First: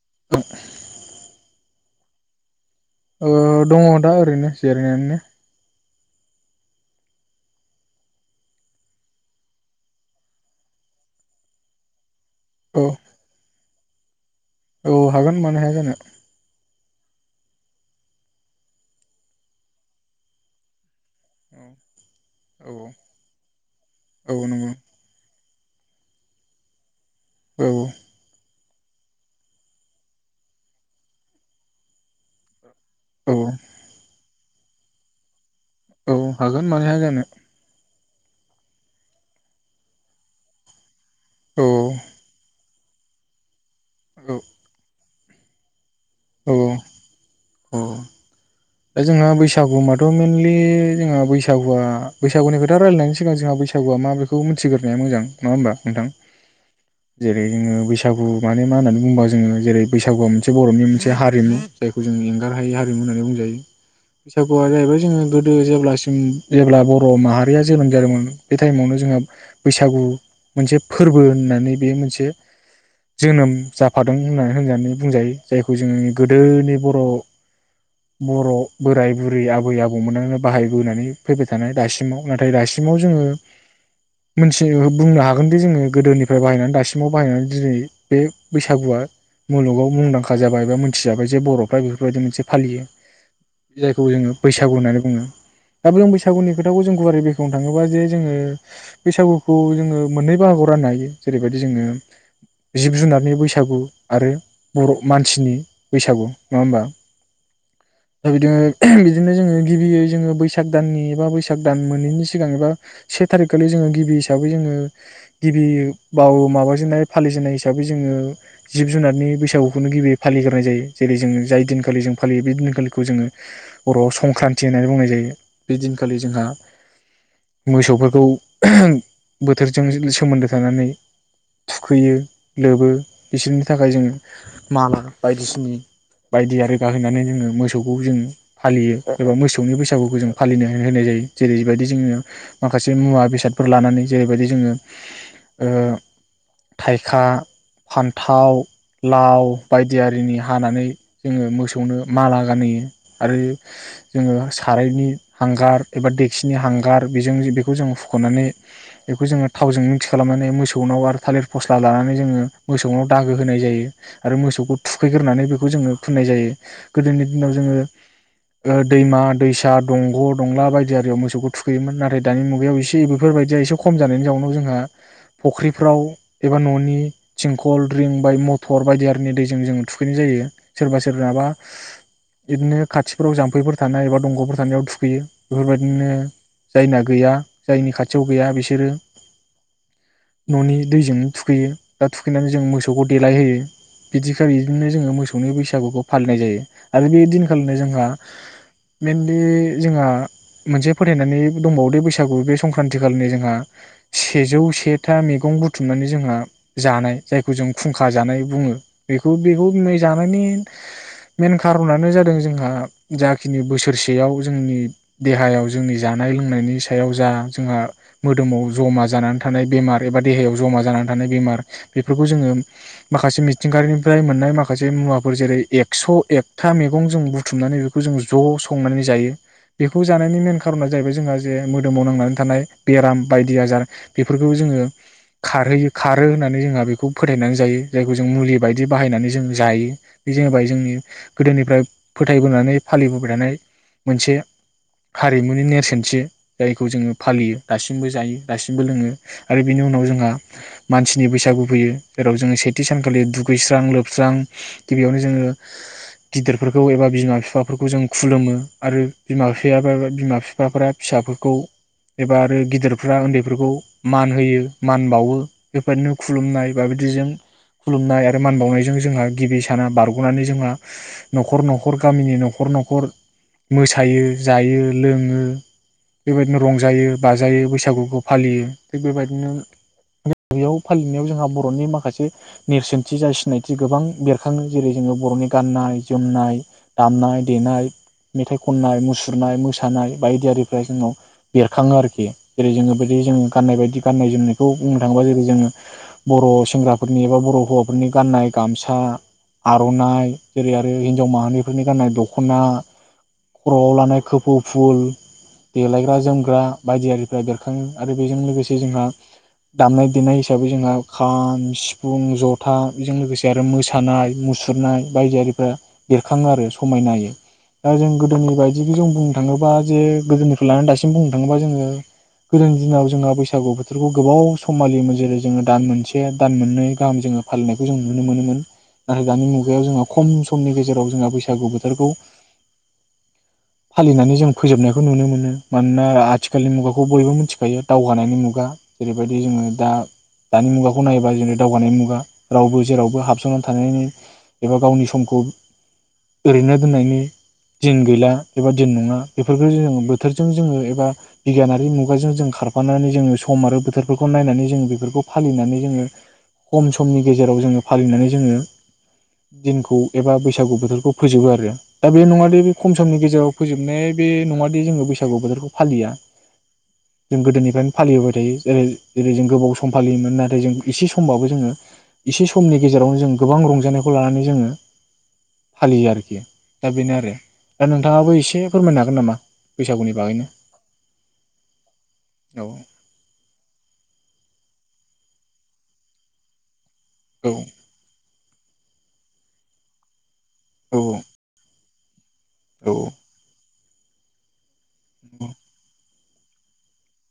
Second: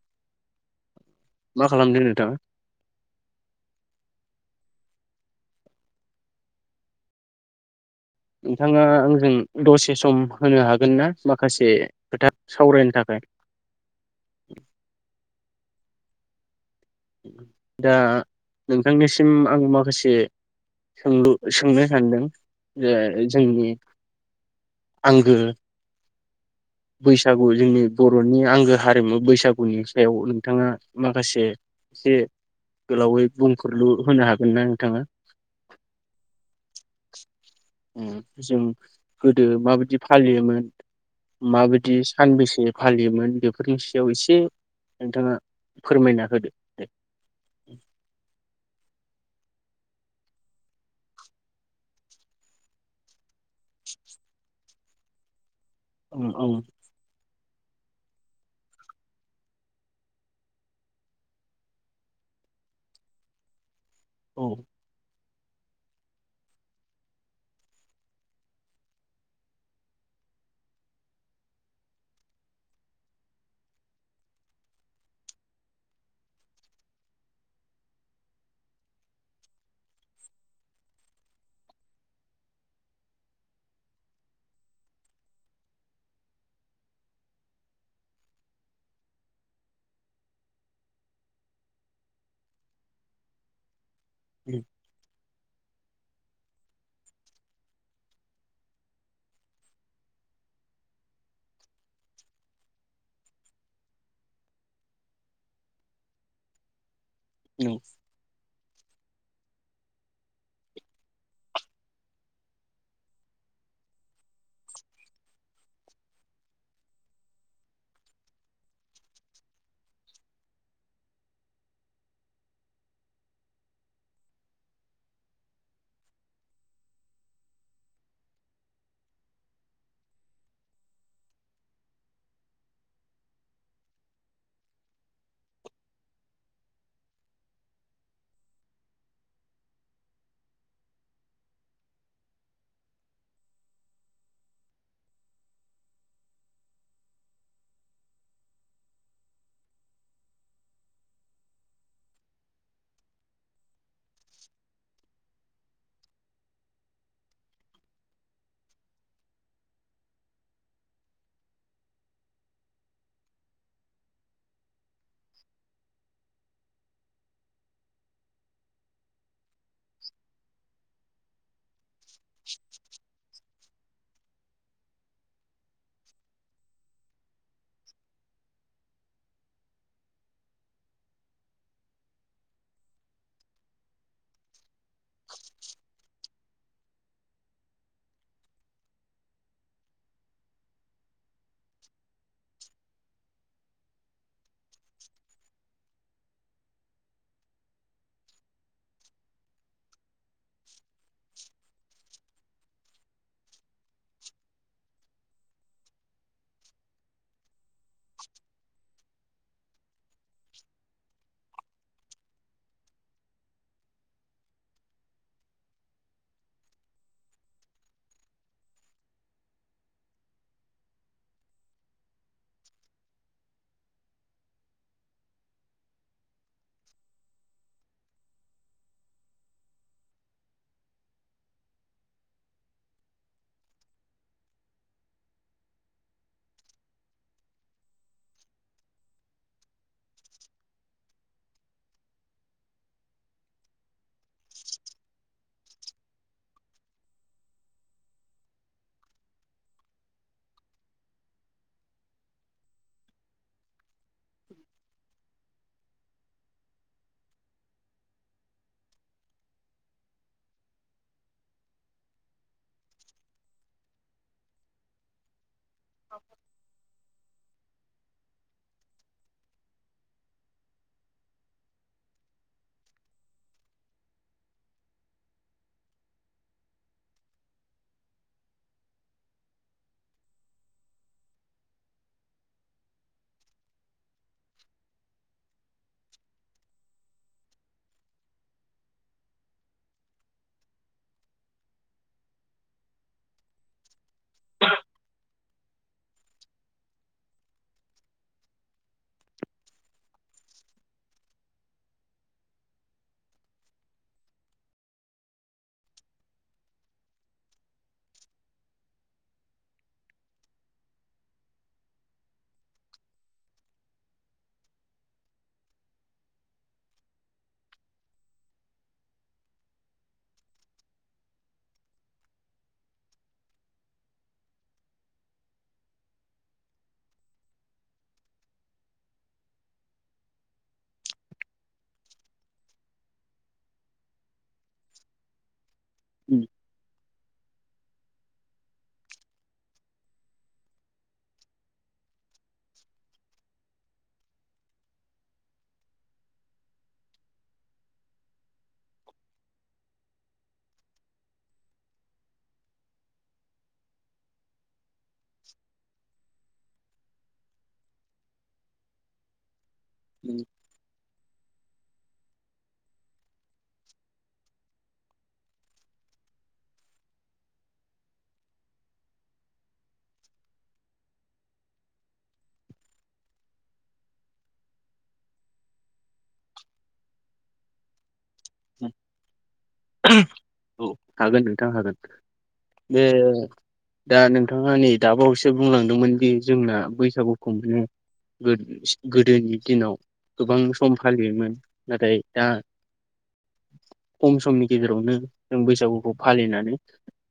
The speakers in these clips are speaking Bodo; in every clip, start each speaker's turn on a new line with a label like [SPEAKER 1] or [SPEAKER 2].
[SPEAKER 1] [unintelligible]
[SPEAKER 2] मा खालामदों नोंथां?
[SPEAKER 1] ओ दङ' दा ओरैनो जिरायनानैनो
[SPEAKER 2] नोंथाङा आंजों दसे सम होनो हागोन ना माखासे खोथा
[SPEAKER 1] औ
[SPEAKER 2] सावरायनो थाखाय
[SPEAKER 1] औ हागोन मानो हाया जानो
[SPEAKER 2] दा नोंथांनिसिम आं माखासे सोंलु सोंनो सानदों
[SPEAKER 1] औ
[SPEAKER 2] जे जोंनि
[SPEAKER 1] औ नंगौ
[SPEAKER 2] आंगो बैसागु
[SPEAKER 1] औ
[SPEAKER 2] जोंनि बर'नि आंगो हारिमु बैसागुनि सायाव नोंथाङा माखासे से। गोलावै
[SPEAKER 1] औ
[SPEAKER 2] बुंफोरलु होनो हागोन मोन‌ नों थांङा।
[SPEAKER 1] औ हागोन मानो हाया‌ जानो।
[SPEAKER 2] उम जों गोदो माबिदि फालियोमोन।
[SPEAKER 1] औ
[SPEAKER 2] माबोदि‌ सानबेसे फालियोमोन बेफोर फोरनि सायाव
[SPEAKER 1] औ
[SPEAKER 2] एसे नोंथाङा। फोरमायना होदो
[SPEAKER 1] औ
[SPEAKER 2] दे।
[SPEAKER 1] औ दा जोंहा बैसागु माथ मेइनलि जोंहा बैसागुआ बैसागुनि खोथा रायलायनायनि सिगां सिगां जोंहा बैसागुआ मा बेखौ मोनथि थिगोरनाय मोजां नङा होमबा। नोंथां
[SPEAKER 2] औ औ।
[SPEAKER 1] जेरै जोङो बैसागु माने मा होननानै बुंबा जोङो जेरै बैसागुआ मोनसे बर'नि मोनसे हारिमु जायखौ जों एंगार हायै हारिमु होननानै बुंजायो।
[SPEAKER 2] औ
[SPEAKER 1] बैसागुआ जाहैबाय जोङो गोदो गोदो जेब्लासिम जेनेब्ला बर' माहारिया जोनोम जादोंमोन बे टाइमावनो जोंहा बैसागु मोनसे फोरबो होननानै बे मोनसे जोनोम जाफादों होननानै-होननानै बुंजायो जायखौ जोङो गोदोनि बर' बर‌' बोराय बुरै आबै आबौमोननो बाहायबोनानै फैबाय थानाय दासिमाव नाथाय दासिमाव जोङो मोन्थिनो बुंनो हागोनदि जोङो गोदोनिफ्राय बाहायनानै दासिमाव बाहायनानै दिनै बे बैसागुआ मुलुगाव मुंदांखा जाबाय एबा मोनथिजाबाय जे बर'फ्रा बेफोरबायदि मोनसे फालियो। जायखौ जोङो
[SPEAKER 2] उम
[SPEAKER 1] बैसागु होननानै बुङो। दा जों बैसागुनि खोथाखौ जों गुवारै बेखेवनो थाङोबा जे जोङो बैसागुखौ जोङो मोननै बाहागोआव राननो हायो जेरैबायदि जोङो जिब जुनारनि बैसागु आरो बर' मानसिनि बैसागु नङा होमबा।
[SPEAKER 2] नों
[SPEAKER 1] दा बिदिनो बिदिनो जोङो गिबियै जोङो बैसाग दाननि एबा बैसाग दान मोनैनि सिगां एबा से थारिखखालि जोङो गिबि हिसाबै जोङो गिबि बाव-माबाजेननाय फालिजेननाय हिसाबै जोङो जिब जुनारनि बैसागुखौनो गिबि फालिगोरनाय जायो जेरै जोङो जाय दिनखालि जों फालियो बे दिन बेखालिखौ जोङो बर'आव संक्रान्ति होननानै बुंनाय जायो बे दिनखालि जोंहा मोसौफोरखौ बोथोरजों सोमोन्दो थानानै थुखैयो लोबो बिसोरनि थाखाय जों माला बायदिसिनि बायदि आरो गाहोनानै जोङो मोसौ जों फालियो एबा मोसौनि बैसागुखौ जों‌ फालिनो होनाय जायो जेरैबायदि जोङो माखासे मुवा बेसादफोर लानानै जेरैबायदि जोङो ओ थाइखा फान्थाव लाव बायदि आरिनि हानानै जोङो मोसौनो माला होनायखौ। गानहोयो आरो जोङो सारायनि हांगार एबा देक्सिनि हांगार बेजों बेखौ जों हुखनानै बेखौ जोङो थावजों मिक्स खालामनानै मोसौनाव आरो थालिर फसला लानानै जोङो मोसौनाव दागो होनाय जायो आरो मोसौखौ थुखैग्रोनानै बेखौ जोङो फुननाय जायो गोदोनि उनाव जोङो ओ दैमा दैसा आ दंग दंला बायदि आरो बेयाव मोसौखौ थुखैयोमोन नाथाय दानि मुगायाव एसे एबो बेफोरबायदिया एसे खम जानायनि जाउनाव जोंहा फख्रिफ्राव एबा ननि थिंखल रिं बाय मथर बायदि आरिनि दैजों जों थुखैनाय जायो सोरबा सोरनाबा बिदिनो खाथिफोराव जाम्फैफोर थानाय एबा दंगफोर थानायाव थुख बेयो बेफोरबादिनो जायना गैया जायनि खाथियाव गैया बिसोरो ननि दैजोंनो थुखैयो दा थुखैनानै जों मोसौखौ देलायहोयो बिदिखा बिदिनो जोङो मोसौनि बैसागुखौ फालिनाय जायो आरो बे दिनखालिनो जोंहा मेनलि जोंहा मोनसे फोथायनानै दंबावोदो बैसागु बे संक्रान्ति खालिनो जोंहा सेजौ सेथा मैगं बुथुमनानै जोंहा जानाय जायखौ जों फुंखा जानाय बुङो बेखौ [unintelligible] जानायनि [unintelligible] खारबनानो जादों जोंहा जाखिनि बोसोरसेयाव जोंनि देहायाव जोंनि जानाय लोंनायनि सायाव जा जोंहा मोदोमाव जमा जानानै थानाय बेमार एबा देहायाव जमा जानानै थानाय बेमार बेफोरखौ जोङो माखासे मिथिंगायारिनिफ्राय मोननाय माखासे मुवाफोर जेरै एक्स एक था मैगं जों बुथुमनानै बेखौ जों ज' संनानै जायो बेखौ जानायनि मेन खारना जाहैबाय जोंहा जे मोदोमाव नांनानै थानाय बेराम बायदि आजार बेफोरखौ जोङो खारहोयो खारो होननानै जोंहा बेखौ फोथायनानै जायो जायखौ जों मुलि बायदि बाहायनानै जों जायो बे जाबाय जोंनि गोदोनिफ्राय फोथायबोनानै फालिबोबाय थानाय मोनसे हारिमुनि नेरसोनथि जायखौ जोङो फालियो दासिमबो जायो दासिमबो लोङो आरो बिनि उनाव जोंहा मानसिनि बैसागु फैयो जेराव जोङो सेथि सानखालि दुगैस्रां लोबस्रां गिबियावनो जोङो गिदिरफोरखौ एबा बिमा बिफाफोरखौ जों खुलुमो आरो बिमा बिफाया बिमा बिफा फिसाफोरखौ एबा आरो गिदिरफ्रा उन्दैफोरखौ मान होयो मान बावो बेबायदिनो खुलुमनाय बाबदिजों खुलुमनाय आरो मान बावनायजों जोंहा गिबि साना बारगनानै जोंहा नखर नखर गामिनि नखर नखर मोसायो जायो लोङो बेबायदिनो रंजायो बाजायो बैसागुखौ फालियो थिग बेबायदिनो [unintelligible] फालिनायाव जोंहा बरनि माखासे नेरसोनथि जा सिनायथि गोबां बेरखाङो जेरै जोङो बर'नि गाननाय जोमनाय दामनाय देनाय मेथाइ खननाय मुसुरनाय मोसानाय बायदि आरिफ्रा जोंनाव बेरखाङो आरोखि जेरै जोङो बिदि जों गाननाय बायदि गाननाय जोमनायखौ बुंनो थाङोबा जेरै जोङो बर' सेंग्राफोरनि एबा बर' हौवाफोरनि गाननाय गामसा आरनाइ जेरै आरो बे हिन्जाव माहारिफोरनि गाननाय दख'ना खर'आव लानाय खोफौ फुल देलायग्रा जोमग्रा बायदि आरिफ्रा बेरखाङो आरो बेजों लोगोसे जोंहा दामनाय देनाय हिसाबै जोंहा खाम, सिफुं, जथा बेजों लोगोसे आरो मोसानाय मुसुरनाय बायदियारिफ्रा बेरखाङो आरो समायनायै दा जों गोदोनि बायदि जों बुंनो थाङोबा जे गोदोनिफ्राय लानानै दासिम बुंनो थाङोबा जोङो गोदोनि दिनाव जोंहा बैसागु बोथोरखौ गोबाव सम फालियोमोन जेरै जोङो दान मोनसे दान मोननै गाहाम जोङो फालिनायखौ जों नुनो मोनोमोन नाथाय दानि मुगायाव जोंहा खम सम समनि गेजेराव जोंहा बैसागु बोथोरखौ फालिनानै जों फोजोबनायखौ नुनो मोनो मोनोना
[SPEAKER 2] उम
[SPEAKER 1] आथिखालानि मुगा खौ बयबो मिथिखायो दावगानायनि मुगा जेरैबायदि जोङो दा-दानि मुगाखौ नायोबा जेरै दावगानायनि मुगा रावबो जेरावबो हाबसननानै थानायनि एबा गावनि समखौ ओरैनो दोननायनि दिन गैला एबा दिन नङा बेफोरखौ जोङो बोथोरजों जोङो एबा बिगियानारि मुगाजों जों खारफानानै जोङो सम आरो बोथोरफोरखौ नायनानै जोङो बेफोर खौ फालिनानै जोङो खम समनि गेजेराव जोङो फालिनानै जोङो दिनखौ एबा
[SPEAKER 2] नों
[SPEAKER 1] बैसागु बोथोरखौ फोजोबो आरो। दा बे नङादि बे खम समनि गेजेराव फोजोबनाय बे नङादि जोङो बैसागु बोथोरखौ फालिया जों गोदोनिफ्रायनो फालिबाय थायो जेरै जेरै जों गोबाव सम फालियोमोन नाथाय जों इसे समबाबो जोङो इसे समनि गेजेरावनो जों गोबां रंजानायखौ लानानै जोङो फालियो आरोखि दा बेनो आरो दा नोंथाङाबो बो ए से फोरमायनो हागोन नामा बैसागुनि बागैनो?
[SPEAKER 2] औ हागोन नोंथां हागोन
[SPEAKER 1] औ
[SPEAKER 2] बे दा नोंथाङा नै दाबावसो बुंलांदोंमोन दि जोंना बैसागु
[SPEAKER 1] औ
[SPEAKER 2] [unintelligible] गोदोनि दिनाव गोबां सम
[SPEAKER 1] औ
[SPEAKER 2] फालियोमोन। नाथाय दा
[SPEAKER 1] औ
[SPEAKER 2] खम समनि
[SPEAKER 1] औ
[SPEAKER 2] गेजेरावनो बैसागुखौ फालिनानै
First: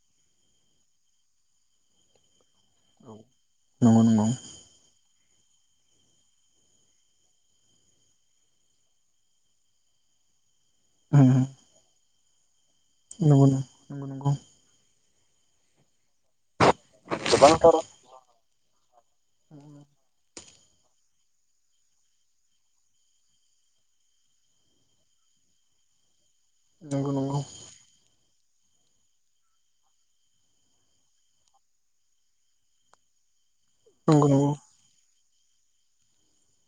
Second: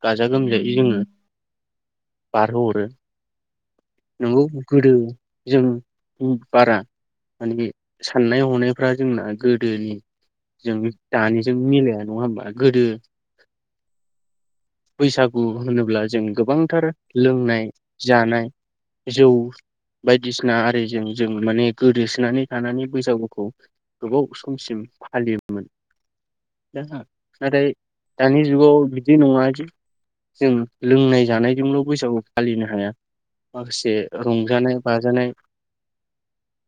[SPEAKER 2] गाजा गोमजायै जोङो बारहोहरो।
[SPEAKER 1] नंगौ नंगौ
[SPEAKER 2] नोंगौ गोदो जों उम बारा माने बे साननाय हनायफ्रा जोंना गोदोनि जों दानिजों मिलाया नङा होमबा गोदो
[SPEAKER 1] नंगौनो नंगौ नंगौ
[SPEAKER 2] बैसागु होनोब्ला जों गोबां थार लोंनाय जानाय जौ बाय दिसिना आरिजों जों माने गोदोसोनानै थानानै बैसागुखौ गोबाव समसिम फालियोमोन। जोंहा नाथाय दानि जुगाव बिदि नङा दि जों लोंनाय जानायजोंल बैसागु फालिनो हाया माखासे
[SPEAKER 1] नंगौ नंगौ
[SPEAKER 2] रंजानाय बाजानाय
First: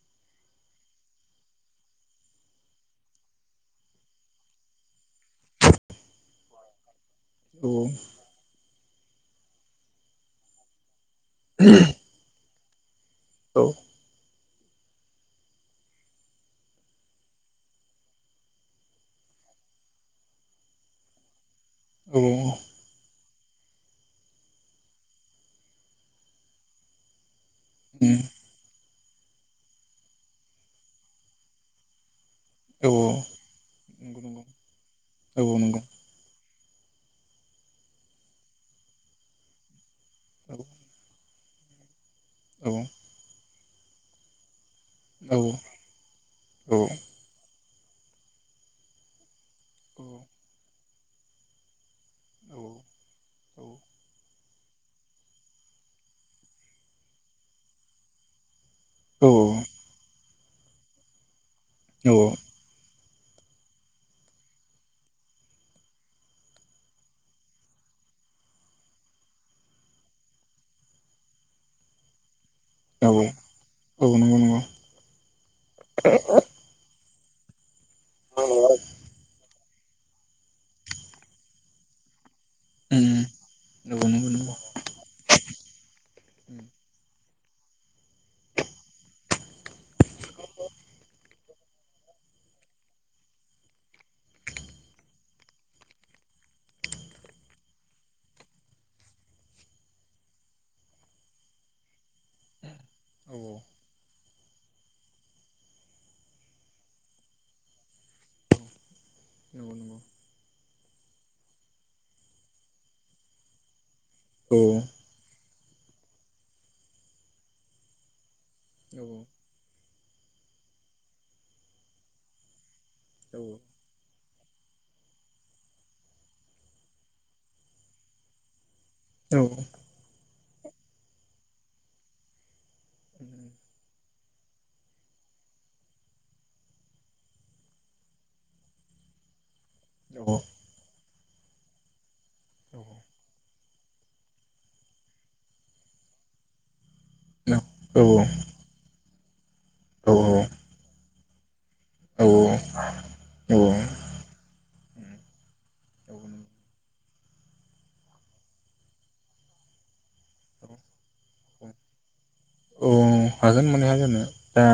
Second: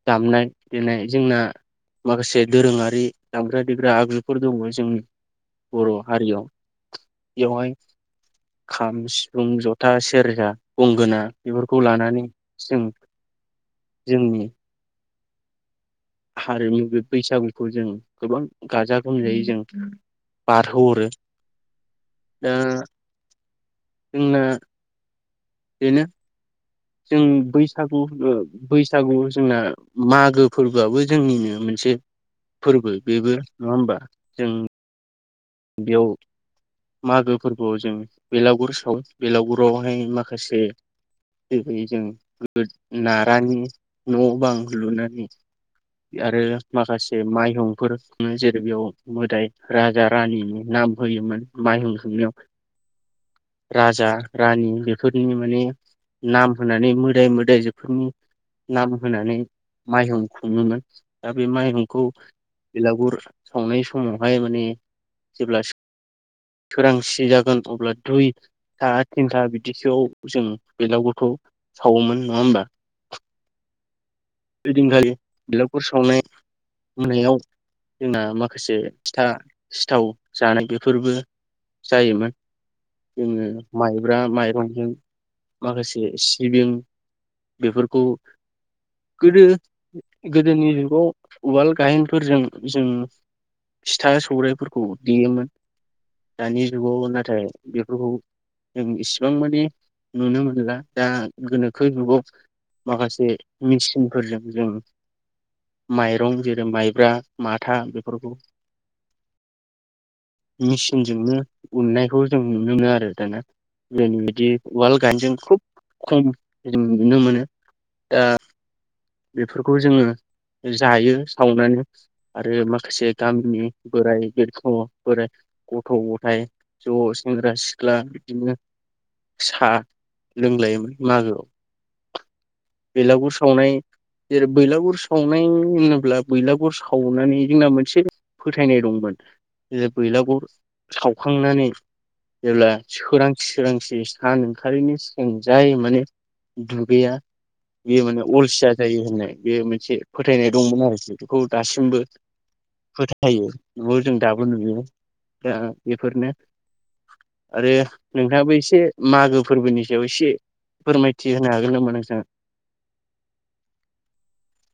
[SPEAKER 2] दामनाय देनाय जोंना माखासे दोरोङारि दामग्रा देग्रा आगजुफोर दङ जोंनि बर' हारियाव
[SPEAKER 1] औ
[SPEAKER 2] बेवहाय खाम, सिफुं, जथा, सेरगा, गंगोना बेफोरखौ लानानै जों
[SPEAKER 1] औ
[SPEAKER 2] जोंनि हारिमु बे बैसागुखौ जों गोबां गाजा गोमजायै जों बारहो हरो।
[SPEAKER 1] औ औ
[SPEAKER 2] जोंना बेनो जों बैसागु ओ बै बैसागु जोंना मागो फोरबोआबो जोंनिनो मोनसे
[SPEAKER 1] औ
[SPEAKER 2] फोरबो बेबो नङा होनबा
[SPEAKER 1] नंगौ नंगौ
[SPEAKER 2] जों
[SPEAKER 1] औ औ नंगौ।
[SPEAKER 2] बेयाव मागो फोरबोआव जों बेलागुर सावो बेलागुराव हाय
[SPEAKER 1] औ
[SPEAKER 2] माखासे बेबायदि जों गोदो
[SPEAKER 1] औ
[SPEAKER 2] नारानि न बां लुनानै आरो माखासे माइहुं फोर खुङो जेरै बेयाव मोदाय राजा रानिनि नाम होयोमोन माइहुं खुंनायाव राजा रानि बेफोरनि माने नाम होनानै मोदाय मोदायजोफोरनि नाम होनानै माइहुं खुंङोमोन बे माइहुंखौ बेलागुर सावनाय समाव हाय माने जेब्लासि थोरांसि जागोन अब्ला दुइथा थिनथा बिदिसोआव जों बेलागुखौ सावोमोन, नङा होमबा?
[SPEAKER 1] औ
[SPEAKER 2] हैदिखालि बिलागुर सावनाय मोनायाव जोंना माखासे फिथा सिथाव जानाय बेफोरबो जायोमोन। जोङो माइब्रा माइरंजों माखासे सिबिं बेफोरखौ गोदो, गोदोनि जुगाव उवाल गाहेनफोरजों जों सिथा सौरायाइफोरखौ देयोमोन दानि जुगाव नाथाय बेफोरखौ जों इसिबां मानि नुनो मोनला दा गोनोखो जुगाव माखासे थिमफोरजों जों माइरं जेरै माइब्रा माथा बेफोरखौ
[SPEAKER 1] नंगौ नंगौ
[SPEAKER 2] मेसिनजोंनो उननायखौ जों नुनो मोनो आरो दाना। गोदोनिबादि उवाल गाहेनजों खुब खम जों नुनो मोनो दा बेफोरखौ जोङो जायो सावनानै आरो माखा से गामिनि बोराय बेरख बोराय गथ गथाय ज सेंग्रा सिख्ला बिदिनो सा लोंलायोमोन मागोयाव। बेलागुर सावनाय जेरै बैलागुर सावनाय होनोब्ला बैलागुर सावनानै जोंना मोनसे फोथायनाय दंमोन। ए बैलागुर साव खांनानै जेब्ला सोरांसि सोरांसि सान ओंखारनि सिगां जाय माने दु गैया बेयो माने अलसिया [unintelligible] बे मोनसे फोथायनाय दंमोन आरोखि। [unintelligible] दासिमबो फोथायो नुयो जों दाबो नुयो। दा बेफोरनो आरो नोंथाङाबो एसे मागो फोरबोनि सायाव एसे फोरमायथि होनो हागोन नामा नोंथाङा?
[SPEAKER 1] ओ हागोन मानो हाया जानो दा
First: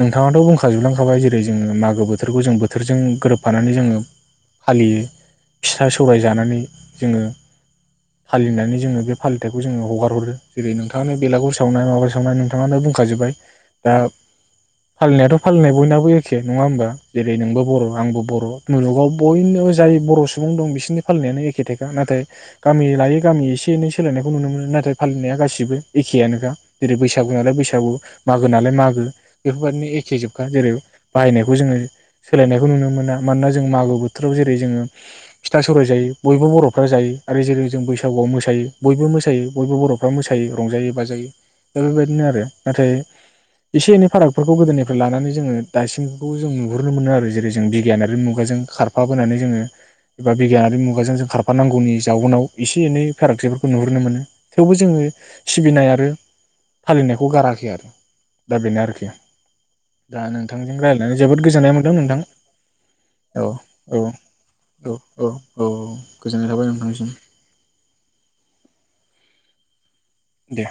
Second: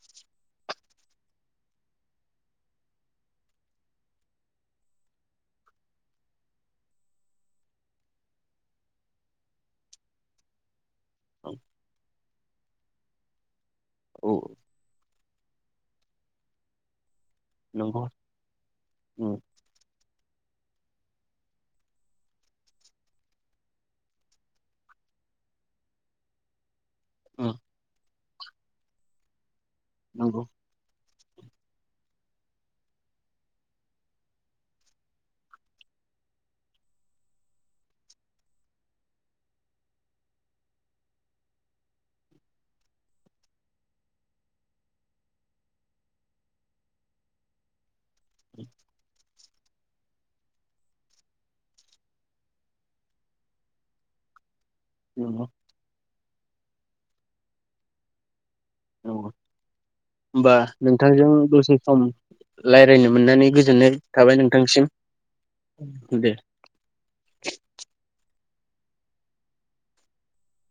[SPEAKER 1] नोंथाङाथ बुं [unintelligible] खाजोबलांखाबाय जेरै जोङो मागो बोथोरखौ जों बोथोरजों गोरोबफानानै जोङो फालियो फिसा सौराय जानानै जोङो फालिनानै जोङो बे फालिथायखौ जोङो हगारहरो जेरै नों थांनो बेला मा सावनाय नोंथांनो बुंखाजोबबाय। दा
[SPEAKER 2] औ
[SPEAKER 1] फालिनायाथ। फालिनाय बयनाबो एखे नङा होनोमबा। जेरै नोंबो बर
[SPEAKER 2] नंगौ
[SPEAKER 1] आंबो बर मुलुगाव बयनोबो जाय बर सु सुबुं दं बिसोरनि फालिनायानो एखे थायखा नाथाय गामि लायै गामि एसे एनै सोलायनायखौ नुनो मोनो नाथाय फालिनाया गासिबो एखेयानोखा। जेरै बैसागु नालाय
[SPEAKER 2] नंगौ
[SPEAKER 1] बैसागु। मागो नालाय मागो। बेफोरबायादिनो एखे
[SPEAKER 2] नंगौ
[SPEAKER 1] जोबखा जेरै। बाहायनायखौ जोङो सोलायनायखौ नुनो मोना मानोना जों मागो बोथोराव जेरै जोङो फिथा सौराइ जायो बयबो बरफ्रा जायो आरो जेरै जों बैसागुआव मोसायो बयबो मोसायो बयबो बरफ्रा मोसायो रंजायो बाजायो। दा बेबायदिनो आरो नाथाय एसे एनै फारागफोरखौ गोदोनिफ्राय लानानै जोङो दासिमखौ जों नुहुरनो मोनो आरो जेरै जों बि गियानारि मुगाजों खारफाबोनानै। जोङो एबा बिगियानारि मुगाजों जों खारफानांगौनि जाउनाव एसे एनै फारागथिफोरखौ नुहुरनो मोनो। थेवबो जोङो
[SPEAKER 2] नंगौ
[SPEAKER 1] सिबिनाय आरो। फालिनायखौ गाराखै आरो। दा बेनो आरोखि दा
[SPEAKER 2] होमबा
[SPEAKER 1] नोंथांजों रायज्लायनानै
[SPEAKER 2] नोंथांजों
[SPEAKER 1] जोबोद गोजोननाय
[SPEAKER 2] दसे
[SPEAKER 1] मोनदों
[SPEAKER 2] सम
[SPEAKER 1] नोंथां
[SPEAKER 2] रायज्लायनो
[SPEAKER 1] औ
[SPEAKER 2] मोननानै गोजोननाय
[SPEAKER 1] औ
[SPEAKER 2] थाबाय नोंथांसिम
[SPEAKER 1] औ औ औ
[SPEAKER 2] दे
[SPEAKER 1] गोजोननाय थाबाय नोंथांसिम। दे।